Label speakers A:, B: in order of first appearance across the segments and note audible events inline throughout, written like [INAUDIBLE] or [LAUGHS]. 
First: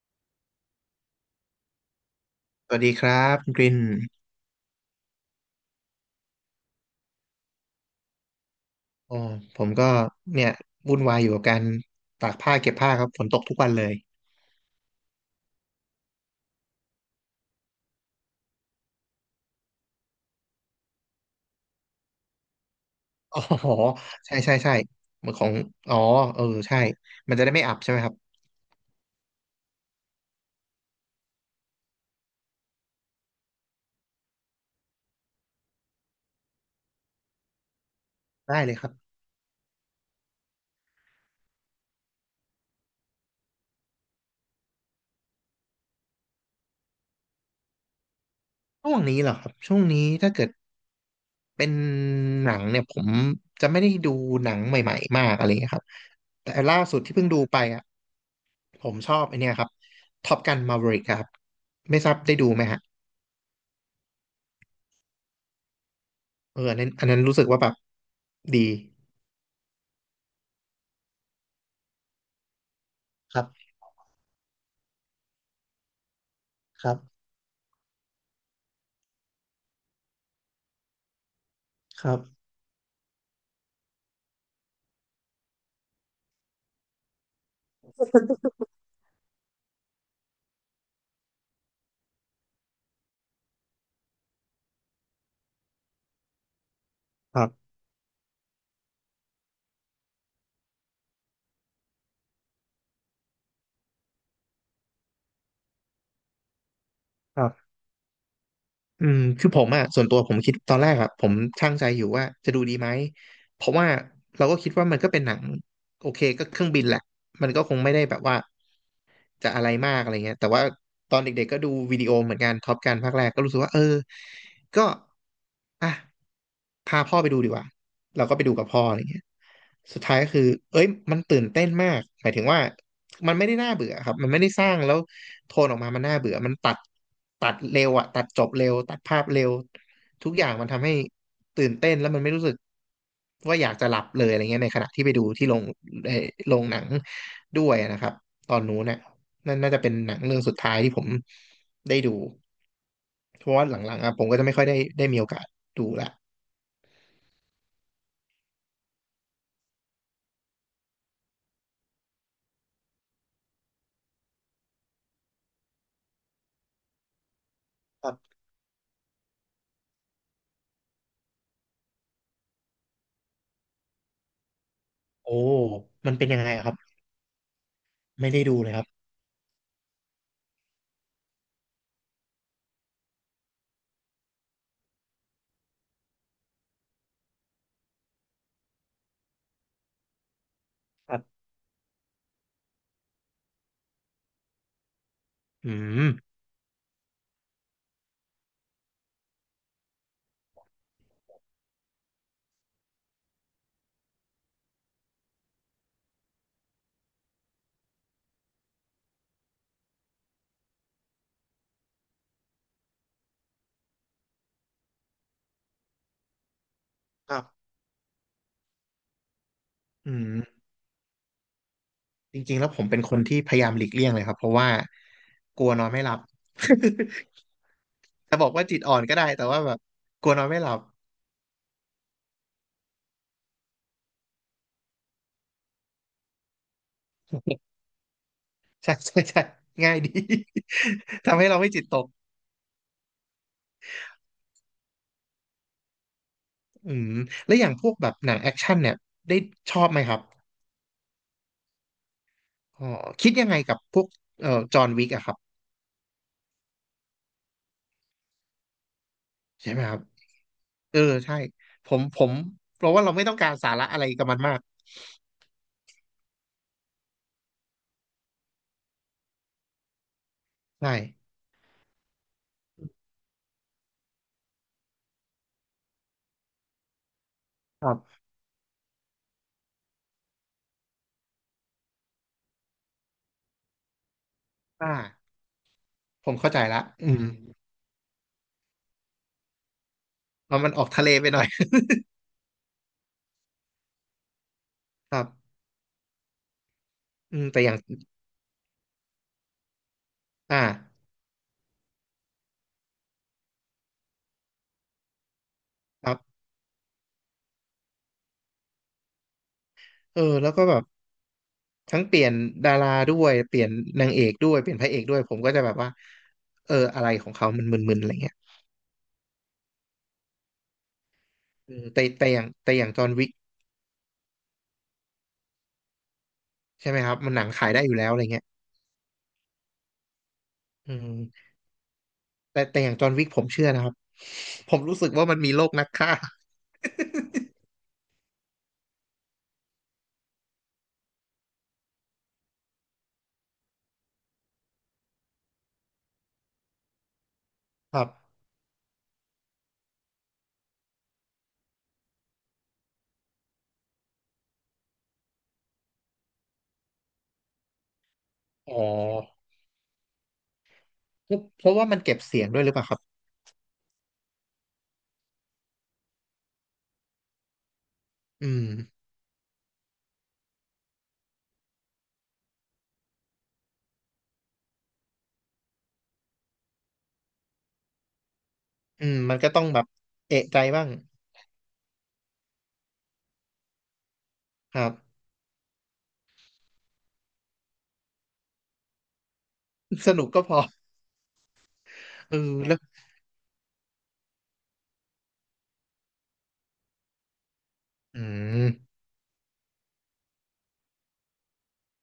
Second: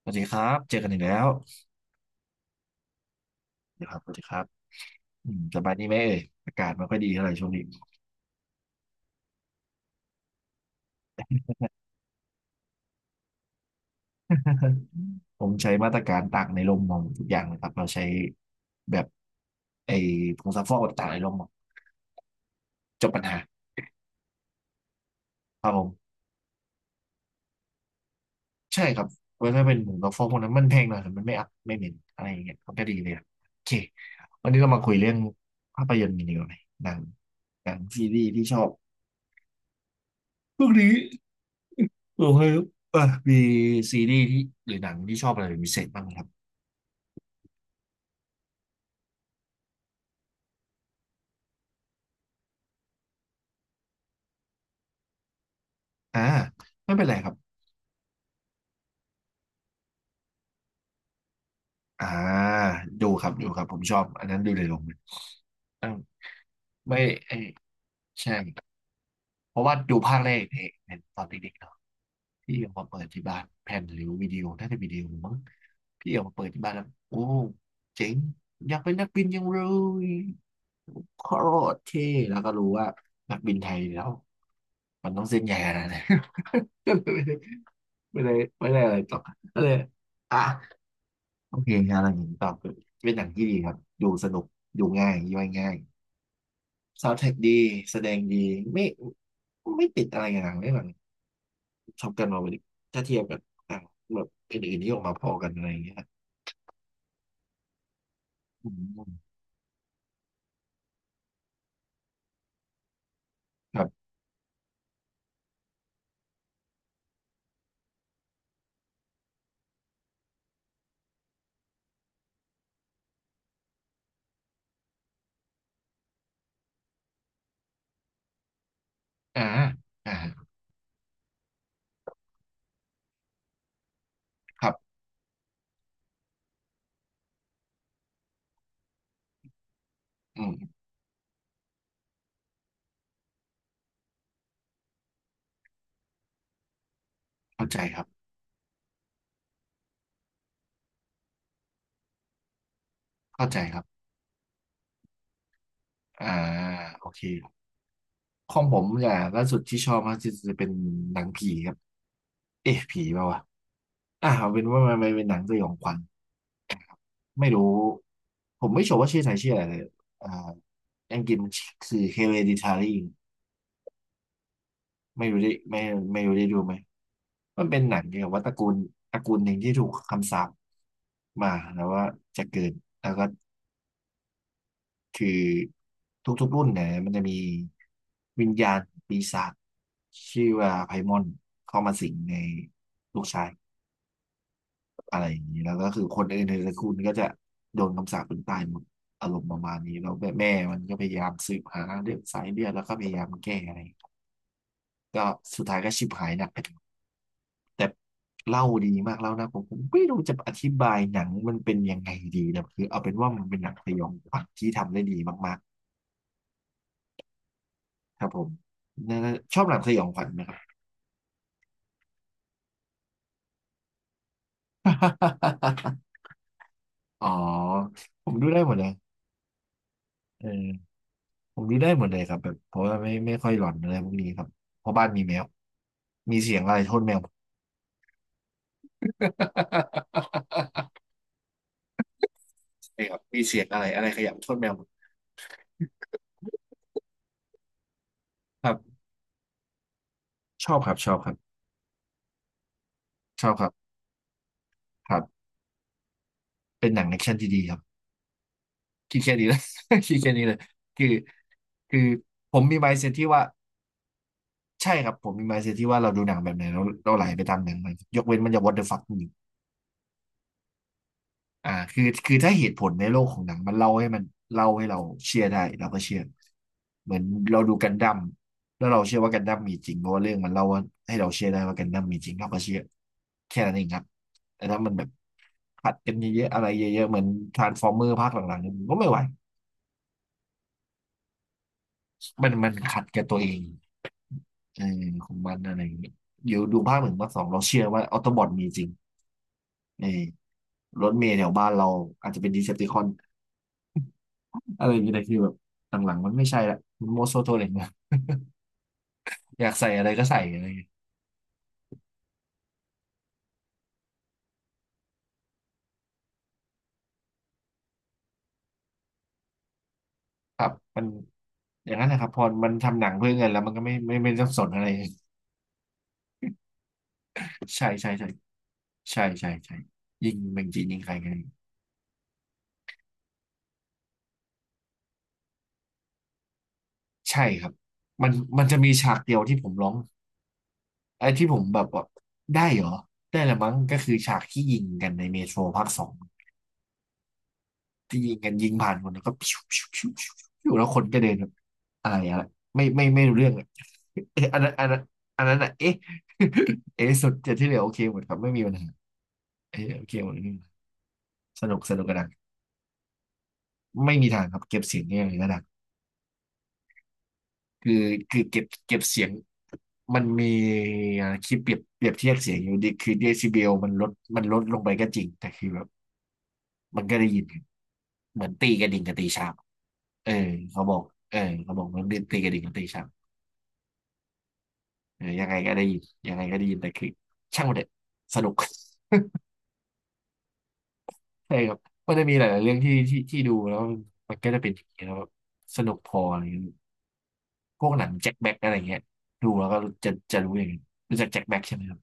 A: สวัสดีครับเจอกันอีกแล้ว
B: สวัสดีครับคุณกริ
A: สวั
B: น
A: สดีครับสวัสดีครับสบายดีไหมเอ่ยอากาศไม่ค่อยดีเท่าไหร่ช่วงนี้
B: อ๋อผมก็เนี่ยวุ่นวายอยู่กับการตากผ้าเก็บผ้าครับฝนตกทุกวันเลย
A: [LAUGHS] ผมใช้มาตรการตากในร่มมองทุกอย่างนะครับเราใช้แบบไอ้ผงซักฟอกตากในร่มมองจบปัญหา
B: อ๋อใช่ใช่ใช่เหมือนของ
A: ครับผ
B: อ๋อ
A: ม
B: เออใช่ มันจะได้ไม่อับใช่ไหมครับ
A: ใช่ครับเพราะถ้าเป็นผงซักฟอกพวกนั้นมันแพงหน่อยแต่มันไม่อัพไม่เหม็นอะไรอย่างเงี้ยมันก็ดีเลยอะโอเควันนี้เรามาคุยเรื่องภาพยนตร์กันดีกว่าไหมหนังหนังซีรีส์ที่ช
B: ได้
A: อบ
B: เลยครับ
A: พวกนี้ [LAUGHS] โอเคครับเอ่ะมีซีรีส์ที่หรือหนังที่ชอบอะไรเป็นพิเศษบ้างไหมครับ
B: ช่วงนี้เหรอครับช่วงนี้ถ้าเกิดเป็นหนังเนี่ยผมจะไม่ได้ดูหนังใหม่ๆมากอะไรเงี้ยครับ
A: อ่า
B: แต่ล่า
A: ไม่
B: สุด
A: เป็น
B: ที่
A: ไร
B: เพิ่
A: ค
B: ง
A: รับ
B: ดูไปอ่ะผมชอบไอเนี้ยครับท็อปกันมา v e ริกครับไม่
A: อ่า
B: ทราบได้ดูไหมฮะ
A: ดูครับดูครับผมชอบอันนั้นดูในโรงเลยอ่า
B: เอออันนั้น
A: ไม่
B: อันนั้น
A: เอ
B: รู้สึ
A: ย
B: กว่าแบบ
A: ใช่
B: ดี
A: เพราะว่าดูภาคแรกเองเป็นตอนเด็กๆเนาะพี่เอามาเปิดที่
B: ค
A: บ้า
B: รั
A: น
B: บ
A: แผ่นหรือวิดีโอน่าจะวิดีโอมั้งพี่เอามาเปิดที่บ้านแล้
B: ค
A: ว
B: รั
A: โอ้
B: บ
A: เจ๋งอยากเป็นนักบินยังเลยโคตรเท่
B: ครั
A: แล้ว
B: บ
A: ก็รู้ว่านักบินไทยแล้วมันต้องเส้นใหญ่ขนาดไหน [LAUGHS] ก็เลยไม่ได้ไม่ได้อะไรต่อก็เลยอ่ะ โอเคครับอย่างนี้ตอบคือเป็นหนังที่ดีครับดูสนุกดูง่ายย่อยง่ายซาวด์แทร็ก
B: ครั
A: ดี
B: บ
A: แสดงดีไม่ไม่ติดอะไรอย่างไม่แบบชอบกันมาวันนี้ถ้าเทียบกับหนังแบบอื่นๆที่ออกมาพอกันอะไรอย่างเงี้ย
B: ครับ
A: อื
B: อืม
A: ม
B: คือผมอ่ะส่วนตัวผมคิดตอนแรกอ่ะผมชั่งใจอยู่ว่าจะดูดีไหมเพราะ
A: ครั
B: ว่า
A: บ
B: เราก็คิดว่ามันก็เป็นหนังโอเคก็เครื่องบินแหละมันก็คงไม่ได้แบบว่าจะอะไรมากอะไรเงี้ยแต่ว่าตอนเด็กๆก็ดูวิดีโอเหมือนกันท็อปกันภาคแรกก็รู้สึกว่าเออ ก็อ่ะพาพ่อไปดูดีกว่า เราก็ไปดูกับพ่ออะไรเงี้ย
A: อ่า
B: สุด
A: อ่า
B: ท้ายก็คือเอ้ยมันตื่นเต้นมากหมายถึงว่า มันไม่ได้น่าเบื่อครับมันไม่ได้ส
A: ครั
B: ร้าง
A: บ
B: แล้วโทนออกมา มันน่าเบื่อ มันตัดเร็วอะตัดจบเร็ว ตัดภาพเร็ว ทุก
A: อื
B: อย่างมัน
A: ม
B: ทำให้ตื่นเต้นแล้วมันไม่รู้สึกว่าอยากจะหลับเลยอะไรเงี้ยในขณะที่ไปดูที่โรงเอ่อโรงหนังด้
A: เข้า
B: วย
A: ใจค
B: นะ
A: รั
B: ค
A: บ
B: รับ ตอนนู้นเนี่ยนั่นน่าจะเป็นหนังเรื่องสุดท้ายที่ผมได้ดูเพ
A: เข้า
B: ราะ
A: ใจ
B: ว่าห
A: ครับ
B: ลังๆอะผมก็จะไม่ค่อยได้มีโอกาสดูละ
A: อ่าโอเคของผมอย่างล่าสุดที่ชอบมากที่สุดจะเป็นหนังผีครับเอ๊ะผีเปล่าวะเอาเป็นว่ามันเป็นหนังสยองขวัญ ไม่รู้
B: ครับ
A: ผมไม่ชัวร์ว่าชื่อไทยชื่ออะไรเลยอ่าอังกฤษมันคือ Hereditary ไม่
B: โอ้
A: รู้ได้ไม่
B: มัน
A: ไม่
B: เป็น
A: รู้
B: ยัง
A: ได้
B: ไง
A: ดู
B: อะค
A: ไหม
B: รับ
A: มันเป็นหนังเกี่ยว
B: ไม่
A: กับ
B: ได้
A: ว่าตระ
B: ดู
A: กู
B: เลย
A: ล
B: ครับ
A: ตระกูลหนึ่งที่ถูกคำสาปมาแล้วว่าจะเกิดแล้วก็คือทุกๆรุ่นเนี่ยมันจะมีวิญญาณปีศาจชื่อว่าไพม
B: ครั
A: อน
B: บ
A: เข้ามาสิงในลูกชาย อะไรอย่างนี้
B: อื
A: แล้วก็คื
B: ม
A: อคนอื่นในตระกูลก็จะโดนคำสาปเป็นตายหมดอารมณ์ประมาณนี้แล้วแม่แมมันก็พยายามสืบหาเรื่องสายเลือดแล้วก็พยายามแก้อะไรก็สุดท้ายก็ชิบหายหนักไปทั้งหมดแต่เล่าดีมากเล่านะผมไม่รู้จะอธิบายหนังมันเป็นยังไงดีนะคือเอาเป็นว่ามันเป็นหนังสยองขวัญที่ทำได้ดีมาก
B: ครับ
A: ๆครับผมน่าชอบหนังสยอง
B: อื
A: ขวัญไหมครับ
B: ม จริงๆแล้วผมเป็นคนที่พยายามหลีกเลี่ยงเลยครับเพราะว่ากลัวนอนไม่หลับ
A: [LAUGHS] อ๋อผ
B: [LAUGHS]
A: ม
B: จะบ
A: ดู
B: อก
A: ได้
B: ว่า
A: หมด
B: จิต
A: เลย
B: อ่อนก็ได้แต่ว่าแบบกลัวน
A: เอ
B: อ
A: อ
B: นไม่หลับ
A: ผมนี่ได้หมดเลยครับแบบเพราะว่าไม่ค่อยหลอนอะไรพวกนี้ครับเพราะบ้านมีแมวมีเสียงอะไรโทษแมวหมด
B: [LAUGHS] ใช่ใช่ใช่ง่ายดี
A: [LAUGHS]
B: [LAUGHS] ทำให้เราไม่จิตตก
A: ใช่ครับมีเสียงอะไรอะไรขยับโทษแมวหมด
B: อืมแล้วอย่างพวกแบบหนังแอค
A: ครั
B: ชั่นเนี่ย
A: บ
B: ได้ชอบไหมครับ
A: ชอบครับชอบครับ
B: อ๋อคิด
A: ช
B: ยัง
A: อบ
B: ไง
A: ครับ
B: กับพวกจอห์นวิ
A: ค
B: ก
A: รั
B: อะครับ
A: บเป็นหนังแอคชั่นที่ดีครับคิดแค่นี้เละ
B: ใช่ไหมครับ
A: [LAUGHS] คิดแค่นี้เลย
B: เออ
A: คือ
B: ใช่ผ
A: คือ
B: มผม
A: ผมมี
B: เพราะว่าเรา
A: mindset
B: ไม่
A: ที่
B: ต้อง
A: ว่า
B: การสาระอะไรกับมันมาก
A: ใช่ครับผมมี mindset ที่ว่าเราดูหนังแบบไหนเราไหลไปตามหนังมันยกเว้นมันจะ what the fuck จริง
B: ใช่
A: คือถ้าเหตุผลในโลกของหนังมันเล่าให้มันเล่าให้เราเชื่อได้เราก็เชื่อเหมือนเราดู
B: ค
A: กั
B: รั
A: นดั้ม
B: บ
A: แล้วเราเชื่อว่ากันดั้มมีจริงเพราะว่าเรื่องมันเล่าว่าให้เราเชื่อได้ว่ากันดั้มมีจริงเราก็เชื่อแค่นั้นเองครับแต่ถ้ามันแบบ
B: อ่า
A: ขัดกัน
B: ผม
A: เยอะ
B: เข้า
A: ๆ
B: ใจ
A: อะไร
B: ละ
A: เยอะๆ
B: อื
A: เหมือ
B: ม
A: นทรานส์ฟอร์เมอร์ภาคหลังๆเนี่ยผมก็ไม่ไหว
B: เอามันออกทะเลไปหน่อย
A: มันขัดกับตัวเองเออ
B: [LAUGHS] ครั
A: ข
B: บ
A: องมันอะไรอย่างเงี้ยเดี๋ยวดูภาคหนึ่งภาค
B: อื
A: สอ
B: ม
A: ง
B: แต่
A: เรา
B: อย่าง
A: เชื่อว่าออโตบอทมีจริงเออ
B: อ่า
A: รถเมล์แถวบ้านเราอาจจะเป็นดีเซปติคอน อะไรอย่างเงี้ยแต่คือแบบห
B: ค
A: ลั
B: รั
A: งๆมัน
B: บ
A: ไม่ใช่ละมันโมโซโทเลกนะ [LAUGHS] อยากใส่อะไร
B: เออ
A: ก็ใส่
B: แล้ว
A: อะ
B: ก็
A: ไรอย่า
B: แบ
A: ง
B: บ
A: เงี้ย
B: ทั้งเปลี่ยนดาราด้วยเปลี่ยนนางเอกด้วยเปลี่ยนพระเอกด้วยผมก็จะแบบว่าเอออะไรของเขามันมึนๆอะไรเงี้ย
A: ครับมัน
B: อืม
A: อย่าง
B: แต่
A: นั้นนะค
B: แต่
A: รับ
B: อ
A: พ
B: ย่า
A: อ
B: ง
A: มั
B: แต่
A: น
B: อย่างจ
A: ทำห
B: อ
A: นั
B: ห์น
A: ง
B: วิ
A: เพื่
B: ก
A: อเงินแล้วมันก็ไม่ต้องสนอะไร
B: ใช่ไหมครับมันหนังขาย
A: [LAUGHS]
B: ได้
A: ใช่
B: อยู่แล้
A: ใช่
B: วอะไร
A: ใช่
B: เงี้ย
A: ใช่ใช่ใช่ยิงเมงจีน
B: อื
A: ยิงใครกัน
B: มแต่อย่างจอห์นวิกผมเชื่อนะครับผมรู้สึกว่ามันมีโลกนักฆ่า
A: ใช่ครับมันมันจะมีฉากเดียวที่ผมร้องไอ้ที่ผมแบบว่าได้เหรอได้ละมั้งก็คือฉากที่ยิงกันในเมโทรภาคสอง
B: [LAUGHS] ครับ
A: ที่ยิงกันยิงผ่านคนแล้วก็พิวพิวพิวพิวพิวแล้วคนก็เดินแบบอะไรอะไรไม่รู้เรื่องอะ [LAUGHS] เอะอันนั้นอันนั้นอ่ะเอ๊ะ [LAUGHS] เอ๊ะสุดแต่ที่เหลือโอเคหมดครับไม่มีปั
B: อ๋
A: ญหา
B: อ
A: เอ๊ะโอเคหมดไม่มีปัญหา
B: เพ
A: ส
B: ราะ
A: นุก
B: ว่า
A: ส
B: มัน
A: นุกก
B: เก็
A: ระ
B: บ
A: ดัง
B: เสียงด้วยหรือเปล่าครับ
A: ไม่มีทางครับเก็บเสียงเนี่ยกระดังคือคือ
B: อื
A: เก็บ
B: ม
A: เสียงมันมีคิดเปรียบเทียบเสียงอยู่ดีคือเดซิเบลมันลดลงไปก็จริงแต่คือแบบมันก็ได้ยินเหมือนตีกระดิ่ง
B: อื
A: กั
B: ม
A: บตี
B: มัน
A: ชา
B: ก็
A: บ
B: ต้องแบบ
A: เออ
B: เอะใจ
A: เขา
B: บ้าง
A: บอกเออเขาบอกมันเป็นตีกระดิ่งกับตีชาบ
B: ครับ
A: เออยังไงก็ได้ยินยังไงก็ได้ยิน แต่คือช่างมันเถอะสนุก [LAUGHS]
B: [LAUGHS] สนุกก็พอ
A: ใช่ครับมันจะ
B: เอ
A: มี
B: อ
A: หลายๆเรื่
B: แล้
A: อ
B: ว
A: งที่ดูแล้วมันก็จะเป็นอย่างนี้ยแล้วแบบสนุกพออะไรเงี้ยพวกหนัง
B: อื
A: แจ็คแบ็กอะไร
B: ม
A: เงี้ยดูแล้วก็จะรู้อย่างนี้ยรู้จักแจ็คแบ็กใช่ไหมครับ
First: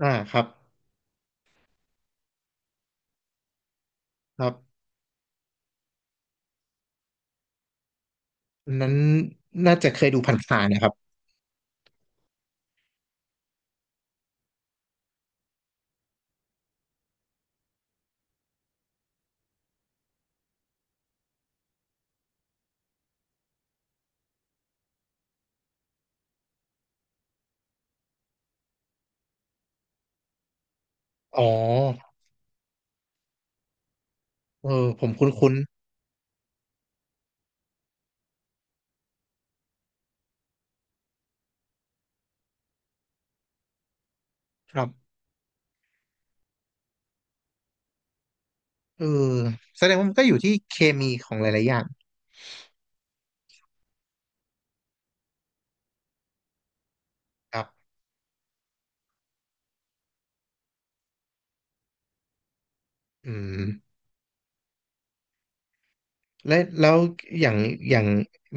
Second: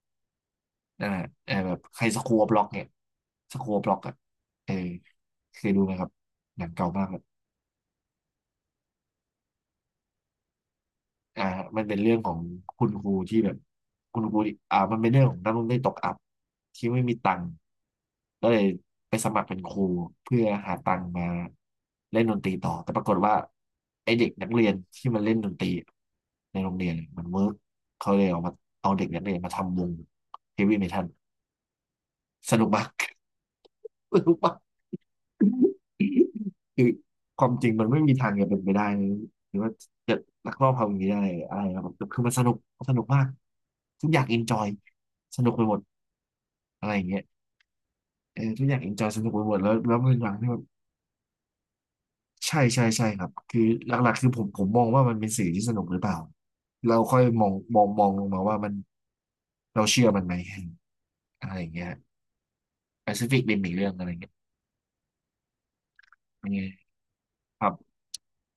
B: อ่าครับ
A: อ่าเออแบบใครสครัวบล็อกเนี่ยสครัวบล็อกอ่ะ
B: ครั
A: เออ
B: บ
A: เคยดูไหมครับหนังเก่ามากเลย
B: อันนั้นน่าจะเคยดูผ่านๆนะครับ
A: อ่าครับมันเป็นเรื่องของคุณครูที่แบบคุณครูที่มันเป็นเรื่องของนักเรียนตกอับที่ไม่มีตังค์ก็เลยไปสมัครเป็นครูเพื่อหาตังค์มาเล่นดนตรีต่อแต่ปรากฏว่าไอเด็กนักเรียนที่มันเล่นดนตรีในโรงเรียนมันเวิร์กเขาเลยเอามาเอาเด็กนักเรียนมาทำวงเฮฟวี่เมทัล
B: อ๋อ
A: สนุกมาก [LAUGHS] สนุกมาก
B: เออผมคุ้น
A: คือความจริงมันไม่มีทางจะเป็นไปได้เลยหรือว่าจะลักลอบทำอย่างนี้ได้อะไรนะครับแต่คือมันสนุกมันสนุกมากทุกอย่างเอนจอย
B: ๆครับ
A: สนุกไปหมดอะไรอย่างเงี้ยเออทุกอย่างเอนจ
B: เอ
A: อ
B: อ
A: ยสนุกไปหมดแล้ว
B: แสด
A: แล้
B: ง
A: ว
B: ว่า
A: มั
B: มั
A: น
B: นก็
A: หลั
B: อ
A: ง
B: ยู่
A: ที่
B: ที่
A: แบบ
B: เคมีของหลายๆอย่าง
A: ใช่ใช่ใช่ครับคือหลักๆคือผมมองว่ามันเป็นสื่อที่สนุกหรือเปล่าเราค่อยมอง
B: ครั
A: มอง
B: บ
A: มองลงมาว่ามันเราเชื่อมันไหมอะไรอย่างเงี้ย
B: อื
A: Pacific Rim อีกเรื่อง
B: ม
A: อะไรเงี้ยเป็น
B: และ
A: ไง
B: แล้วอย่าง
A: ครั
B: อ
A: บ
B: ย่าง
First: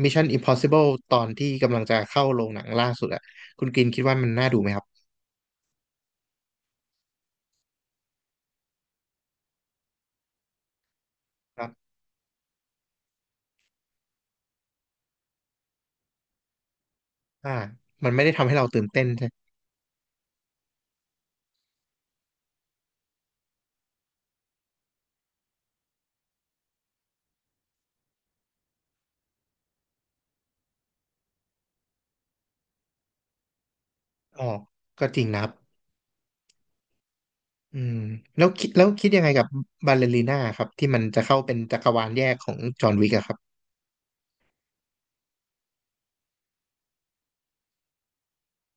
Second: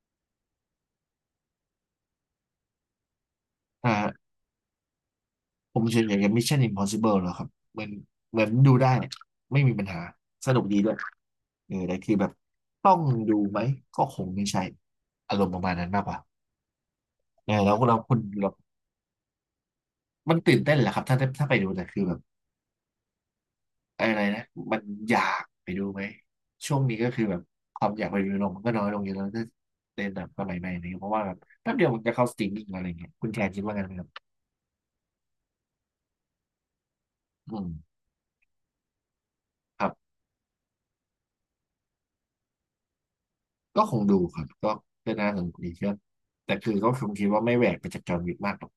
B: Mission Impossible ตอนที่กำลังจะเข้าโรงหนังล่าสุดอะคุณกินคิดว่า
A: อ่า
B: มันน่าดูไหมครับ
A: ผมเฉยๆกับ Mission Impossible แล้วครับเหมือนเหมือนดูได้ไม่มีปัญหาสนุกดีด้วย
B: ครั
A: เอ
B: บ
A: อแต่คือแบบต้องดูไหมก็คงไม่ใช่อารมณ์ประมาณนั้นมากกว่าเอ
B: อ่า
A: อแล้วเรา
B: มัน
A: คุณ
B: ไม่ได้ทำ
A: เรา
B: ให้เราตื่นเต้นใช่
A: มันตื่นเต้นแหละครับถ้าไปดูแต่คือแบบอะไรนะมันอยากไปดูไหมช่วงนี้ก็คือแบบความอยากไปดูลงมันก็น้อยลงเยอะแล้วถ้าเล่นแบบสมัยใหม่นี้เพราะว่าแบบแป๊บเดียวมันจะเข้าสตรีมมิ่งอะไรเงี้ยคุณแทนคิดว่าไงไหมครับ
B: อ๋อก็จริงนะครับ
A: อืม
B: อืมแล้วคิดยังไงกับ
A: ครับ
B: บาลเลรีน่าครับที่มันจะเข้าเป็นจักรวาลแยกของจอห์นวิกอะครับ
A: ก็คงดูครับก็ก็น่าสนุกดีครับแต่คือก็คงคิดว่าไม่แหวกไปจากจอห์นวิกมากหรอก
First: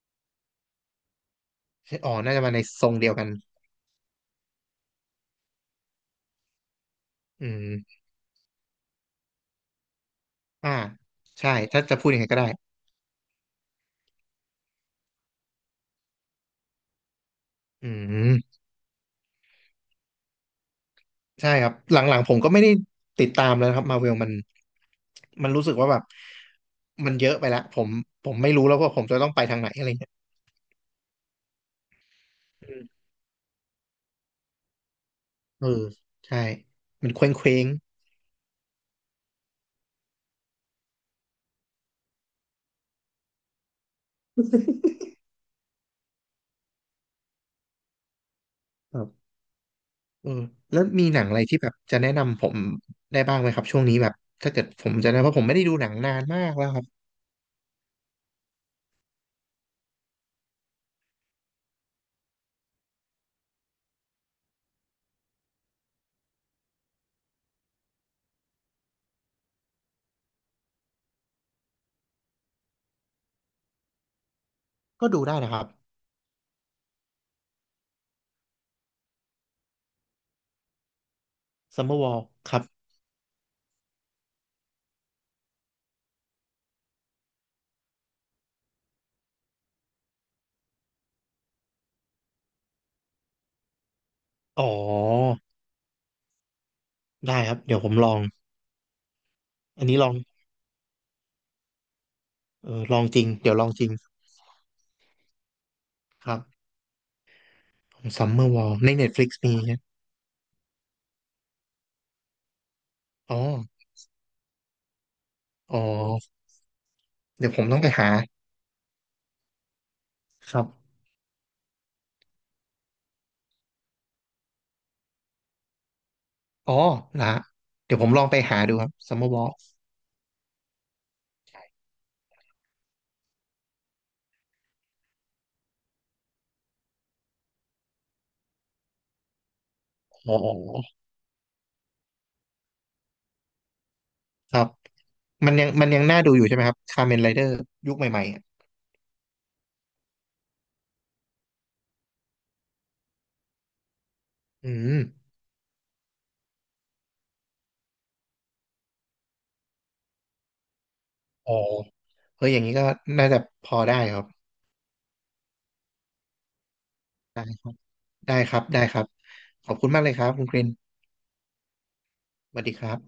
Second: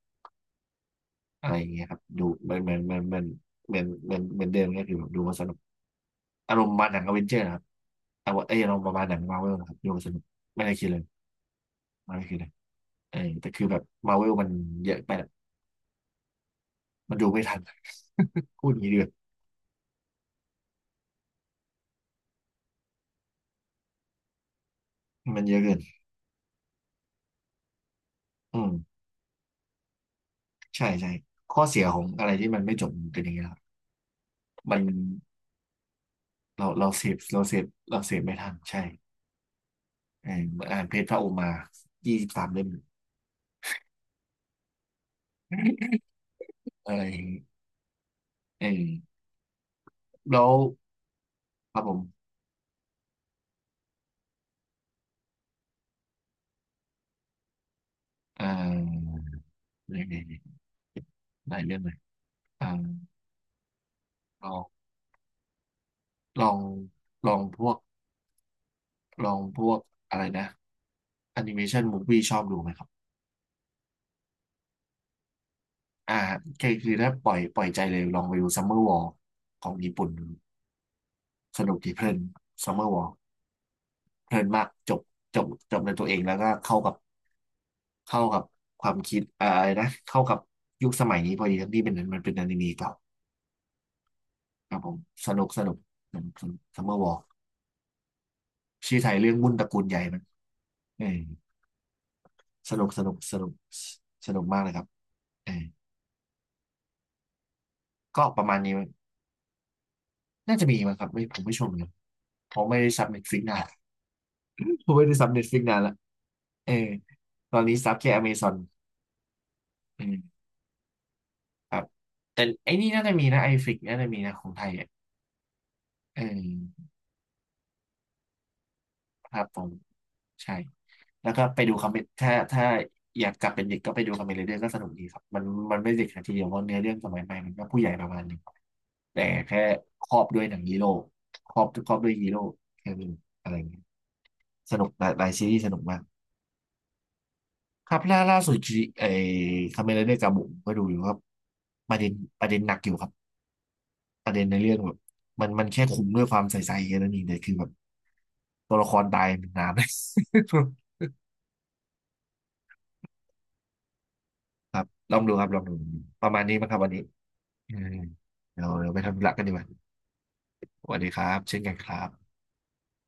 A: อะไรอย่างเงี้ยค
B: ใช่
A: รับ
B: อ๋อ
A: ดู
B: น่าจะ
A: เห
B: มา
A: มือ
B: ใน
A: นเหมือน
B: ทร
A: เหมื
B: ง
A: อน
B: เดีย
A: เห
B: ว
A: มือน
B: กัน
A: เหมือนเหมือนเหมือนเดิมก็คือแบบดูมาสนุกอารมณ์ประมาณหนังอเวนเจอร์
B: อื
A: ครับ
B: ม
A: แต่ว่าเอออารมณ์ประมาณหนังมาเวลครับดูมาสนุกไม่
B: อ่า
A: ได้คิดเลย
B: ใช่ถ้าจะพูด
A: ไม่
B: อย่าง
A: ได้
B: ไง
A: คิ
B: ก็
A: ดเล
B: ได้
A: ยเออแต่คือแบบมาเวลมันเยอะไปอะมันดูไม่ทัน
B: อืม
A: พูดอย่างนี้ดีกว่า
B: ใช่ครับหลังๆผมก็ไม่ได้ติดตามแล้วนะครับมาเวลมัน
A: มัน
B: มัน
A: เยอะ
B: รู้
A: เกิ
B: สึก
A: น
B: ว่าแบบมันเยอะไปละผมไม่
A: อื
B: รู้
A: ม
B: แล้วว่าผมจะต้องไปทางไหนอะไรเงี้ย
A: ใช่ใช่ข้อเสียของอะไรที่มันไม่
B: อื
A: จบ
B: ม
A: มันเป็นอย่างเงี้ยครับมัน
B: เออใช่
A: เราเราเส
B: มัน
A: พ
B: เคว้ง
A: เรา
B: เค
A: เส
B: ว้
A: พ
B: ง
A: เราเสพไม่ทันใช่ เออเหมือนอ่านเพจพระโอมา23 เล่มอะไรอย่างงี้เอ
B: ครั
A: อ
B: บเออ
A: แล้ว
B: แล้วมีหนังอะไรที่แบ
A: ค
B: บ
A: รับผ
B: จะ
A: ม
B: แนะนำผมได้บ้างไหมครับช่วงนี้แบบถ้าเกิดผมจะนะเพราะผมไม่ได้ดูหนังนานมากแล้วครับ
A: อ่าเนี่ยหลายเรื่องเลยอ่าลองลองลองพวกลองพวกอะไรนะแอนิเมชันมูฟวี่ชอบดูไหมครับ
B: ก็ดูได้นะครับ
A: อ่าคือถ้าปล่อยใจเลยลองไปดูซัมเมอร์วอลของญี่ปุ่น สนุกดีเพลิน
B: Summerwall ครับ
A: ซัมเมอร์วอลเพลินมากจบจบในตัวเองแล้วก็เข้ากับความคิดอาอะไรนะเข้ากับยุคสมัยนี้พอดีทั้งที่เป็นมันเป็นอนิเมะเก่า
B: อ๋อ
A: ครับผมสนุกสนุกสนุกซัมเมอร์วอร์
B: ได้ครับเดี๋ยวผมลอง
A: ชื่อไทยเรื่องวุ่นตระกู
B: อั
A: ล
B: น
A: ให
B: นี้
A: ญ่
B: ลอง
A: มันเออ
B: เอ
A: ส
B: อ
A: นุก
B: ล
A: ส
B: อง
A: นุก
B: จริง
A: สนุ
B: เดี๋
A: ก
B: ยวลองจริง
A: สนุกมากเลยครับเออ
B: ครับ
A: ก็
B: ซัม
A: ป
B: เมอ
A: ระ
B: ร์
A: มา
B: ว
A: ณ
B: อ
A: นี้
B: ล
A: มั้ง
B: ใน Netflix มีใช่ไหม
A: น่าจะมีมั้งครับไม่ผมไม่ชมเลยเพราะไม่ได้ซับเน็ตฟ
B: อ๋อ
A: ลิกนาน [LAUGHS] ผมไม่ได้ซับเน็ตฟลิก
B: อ๋
A: นา
B: อ
A: นละเออ
B: เดี๋ย
A: ต
B: ว
A: อ
B: ผ
A: น
B: ม
A: นี้
B: ต้องไป
A: ซับ
B: หา
A: แค่อเมซอนเออ
B: ครับ
A: ครับแต่ไอ้นี่น่าจะมีนะไอฟิกน่าจะมีนะของไทยอ่ะเ
B: อ๋อ
A: ออ
B: นะเดี๋ยวผมลองไปหาดูครับซัมเม
A: ค
B: อร์ว
A: รั
B: อ
A: บ
B: ล
A: ผมใช่แล้วก็ไปดูคอมเมนถ้าอยากกลับเป็นเด็กก็ไปดูคอมเมนเรื่องก็สนุกดีครับมันมันไม่เด็กขนาดทีเดียวเพราะเนื้อเรื่องสมัยใหม่มันก็ผู้ใหญ่ประมาณหนึงแต่แค่ครอบ
B: อ๋
A: ด้
B: อ
A: วยหนังฮีโร่ครอบด้วยฮีโร่แค่นี้อะไรอย่างเงี้ย
B: ครับ
A: สนุกหลายหลายซี
B: มัน
A: รีส์
B: ยั
A: ส
B: ง
A: นุก
B: มัน
A: มา
B: ยั
A: ก
B: งน่าดูอยู่ใช่ไหมครับคา m เมนไรเดอร์
A: ค
B: ยุ
A: รั
B: ค
A: บ
B: ให
A: ล่า
B: ม่ๆ
A: ล่า
B: อะ
A: สุดที่ไอ้คอมเมนเรื่องกาบุก็ดูอยู่ครับประเด็นประเด็นหนักอยู่ครับประเด็นใน
B: อื
A: เรื่องแบบ
B: ม
A: มันแค่คุมด้วยความใส่ใจแค่นั้นเองแต่คือแบบตัวละครตายเป็นน้ำ [LAUGHS] เลย [LAUGHS]
B: อ๋อเฮ้ยอย่างนี้ก็น่าจะพอได้ครับ
A: ครับลองดูครับลองดูประมาณนี้มั้งครับวันนี้
B: ได้ครั
A: อื
B: บ
A: ม
B: ได้ครั
A: เดี๋ย
B: บ
A: ว
B: ได้
A: เรา
B: ค
A: ไป
B: รับ
A: ทำธุระกันดีกว่า
B: ขอบคุณมากเลยครับคุณกริน
A: สวัสดีครับเช่นกันครับ
B: สวัสดีครับ